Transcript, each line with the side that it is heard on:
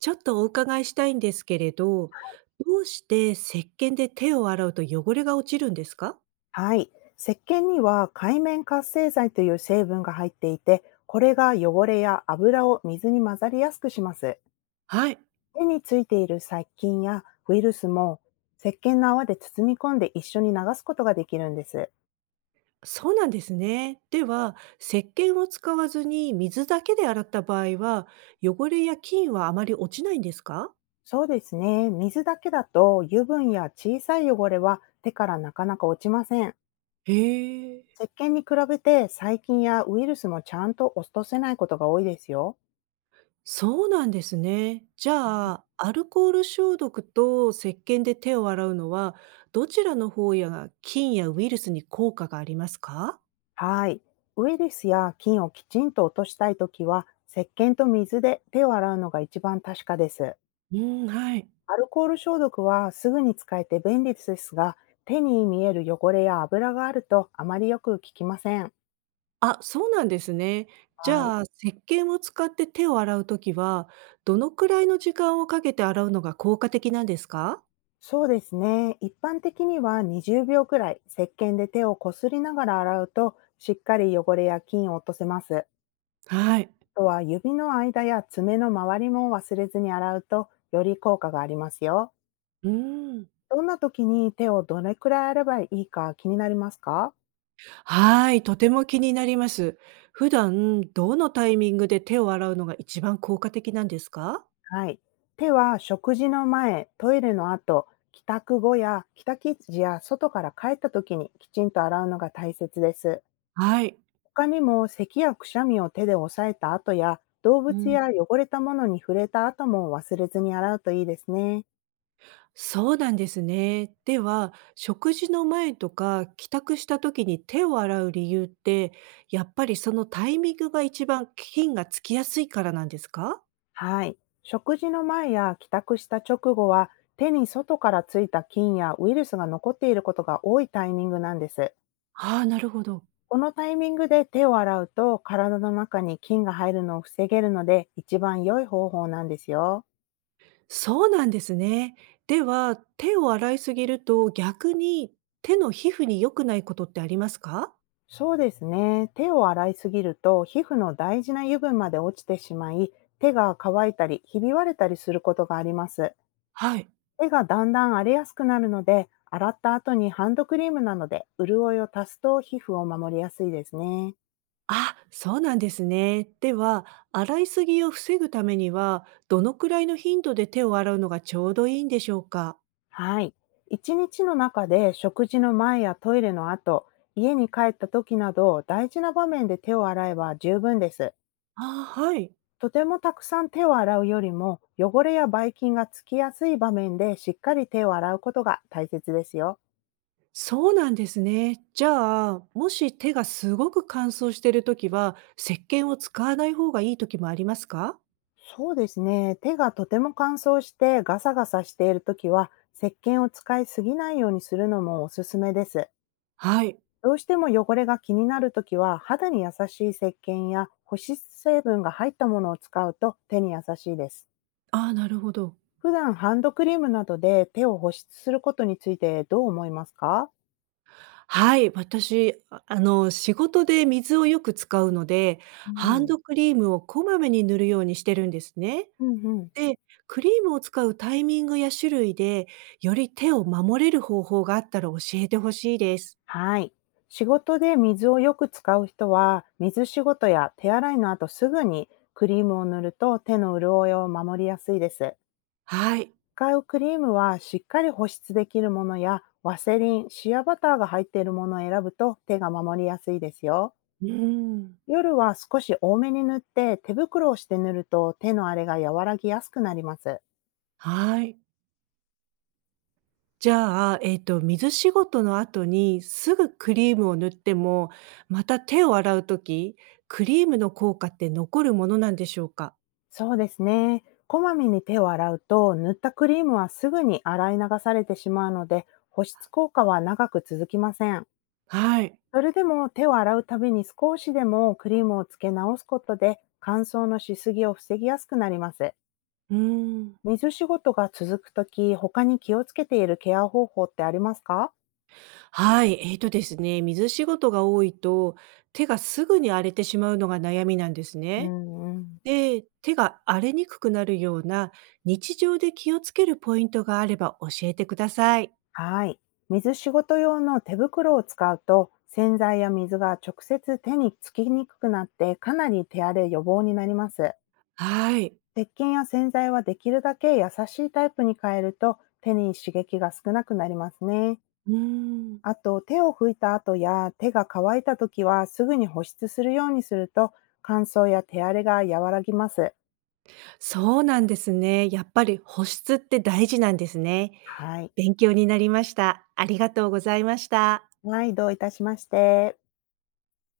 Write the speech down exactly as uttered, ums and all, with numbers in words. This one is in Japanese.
right: ちょっとお伺いしたいんですけれど、どうして石鹸で手を洗うと汚れが落ちるんですか。
left: はい。石鹸には界面活性剤という成分が入っていて、これが汚れや油を水に混ざりやすくします。
right: はい。
left: 手についている細菌やウイルスも石鹸の泡で包み込んで一緒に流すことができるんです。
right: そうなんですね。では、石鹸を使わずに水だけで洗った場合は、汚れや菌はあまり落ちないんですか。
left: そうですね。水だけだと油分や小さい汚れは手からなかなか落ちません。
right: へえ。
left: 石鹸に比べて細菌やウイルスもちゃんと落とせないことが多いですよ。
right: そうなんですね。じゃあ、アルコール消毒と石鹸で手を洗うのは、どちらの方や菌やウイルスに効果がありますか。
left: はい。ウイルスや菌をきちんと落としたいときは、石鹸と水で手を洗うのが一番確かです。
right: うん、はい。
left: アルコール消毒はすぐに使えて便利ですが、手に見える汚れや油があるとあまりよく効きません。
right: あ、そうなんですね。じ
left: はい。
right: ゃあ、石鹸を使って手を洗うときは、どのくらいの時間をかけて洗うのが効果的なんですか？
left: そうですね。一般的にはにじゅうびょうくらい石鹸で手をこすりながら洗うと、しっかり汚れや菌を落とせます。
right: はい。
left: あとは指の間や爪の周りも忘れずに洗うと、より効果がありますよ。
right: うーん。
left: どんな時に手をどれくらい洗えばいいか気になりますか？
right: はい、とても気になります。普段、どのタイミングで手を洗うのが一番効果的なんですか？
left: はい。手は食事の前、トイレの後、帰宅後や帰宅時や外から帰った時にきちんと洗うのが大切です。
right: はい。
left: 他にも咳やくしゃみを手で押さえた後や動
right: う
left: 物
right: ん、
left: や汚れたものに触れた後も忘れずに洗うといいですね。
right: そうなんですね。では、食事の前とか帰宅した時に手を洗う理由って、やっぱりそのタイミングが一番菌がつきやすいからなんですか？
left: はい。食事の前や帰宅した直後は手に外からついた菌やウイルスが残っていることが多いタイミングなんです。
right: ああ、なるほど。
left: このタイミングで手を洗うと、体の中に菌が入るのを防げるので、一番良い方法なんですよ。
right: そうなんですね。では、手を洗いすぎると逆に手の皮膚に良くないことってありますか？
left: そうですね。手を洗いすぎると、皮膚の大事な油分まで落ちてしまい、手が乾いたり、ひび割れたりすることがあります。
right: はい。
left: 手がだんだん荒れやすくなるので、洗った後にハンドクリームなどで潤いを足すと皮膚を守りやすいですね。
right: あ、そうなんですね。では、洗いすぎを防ぐためには、どのくらいの頻度で手を洗うのがちょうどいいんでしょうか？
left: はい。一日の中で食事の前やトイレの後、家に帰った時など大事な場面で手を洗えば十分です。
right: ああ、はい。
left: とてもたくさん手を洗うよりも汚れやばい菌がつきやすい場面でしっかり手を洗うことが大切ですよ。
right: そうなんですね。じゃあ、もし手がすごく乾燥しているときは、石鹸を使わない方がいいときもありますか？
left: そうですね。手がとても乾燥してガサガサしている時は、石鹸を使いすぎないようにするのもおすすめです。
right: はい。
left: どうしても汚れが気になるときは、肌に優しい石鹸や保湿成分が入ったものを使うと手に優しいです。
right: ああ、なるほど。
left: 普段ハンドクリームなどで手を保湿することについてどう思いますか？
right: はい、私、ああの、仕事で水をよく使うので、
left: う
right: ハン
left: ん。
right: ドクリームをこまめに塗るようにしてるんですね。
left: うんうん。
right: で、クリームを使うタイミングや種類で、より手を守れる方法があったら教えてほしいです。
left: はい。仕事で水をよく使う人は、水仕事や手洗いの後すぐにクリームを塗ると手の潤いを守りやすいです。
right: はい。
left: 使うクリームはしっかり保湿できるものやワセリン、シアバターが入っているものを選ぶと手が守りやすいですよ。
right: うーん。
left: 夜は少し多めに塗って手袋をして塗ると手の荒れが和らぎやすくなります。
right: はい。じゃあ、えっと、水仕事の後にすぐクリームを塗っても、また手を洗うとき、クリームの効果って残るものなんでしょうか？
left: そうですね。こまめに手を洗うと塗ったクリームはすぐに洗い流されてしまうので、保湿効果は長く続きません。
right: はい。
left: それでも手を洗うたびに少しでもクリームをつけ直すことで乾燥のしすぎを防ぎやすくなります。
right: うーん。
left: 水仕事が続くとき、他に気をつけているケア方法ってありますか？
right: はい、えーとですね、水仕事が多いと、手がすぐに荒れてしまうのが悩みなんです
left: う
right: ね。
left: んうん。
right: で、手が荒れにくくなるような日常で気をつけるポイントがあれば教えてください。
left: はい。水仕事用の手袋を使うと、洗剤や水が直接手につきにくくなって、かなり手荒れ予防になります。
right: はい。
left: 鉄筋や洗剤はできるだけ優しいタイプに変えると、手に刺激が少なくなりますね。
right: うーん。
left: あと、手を拭いた後や手が乾いた時は、すぐに保湿するようにすると、乾燥や手荒れが和らぎます。
right: そうなんですね。やっぱり保湿って大事なんですね。
left: はい。
right: 勉強になりました。ありがとうございました。
left: はい、どういたしまして。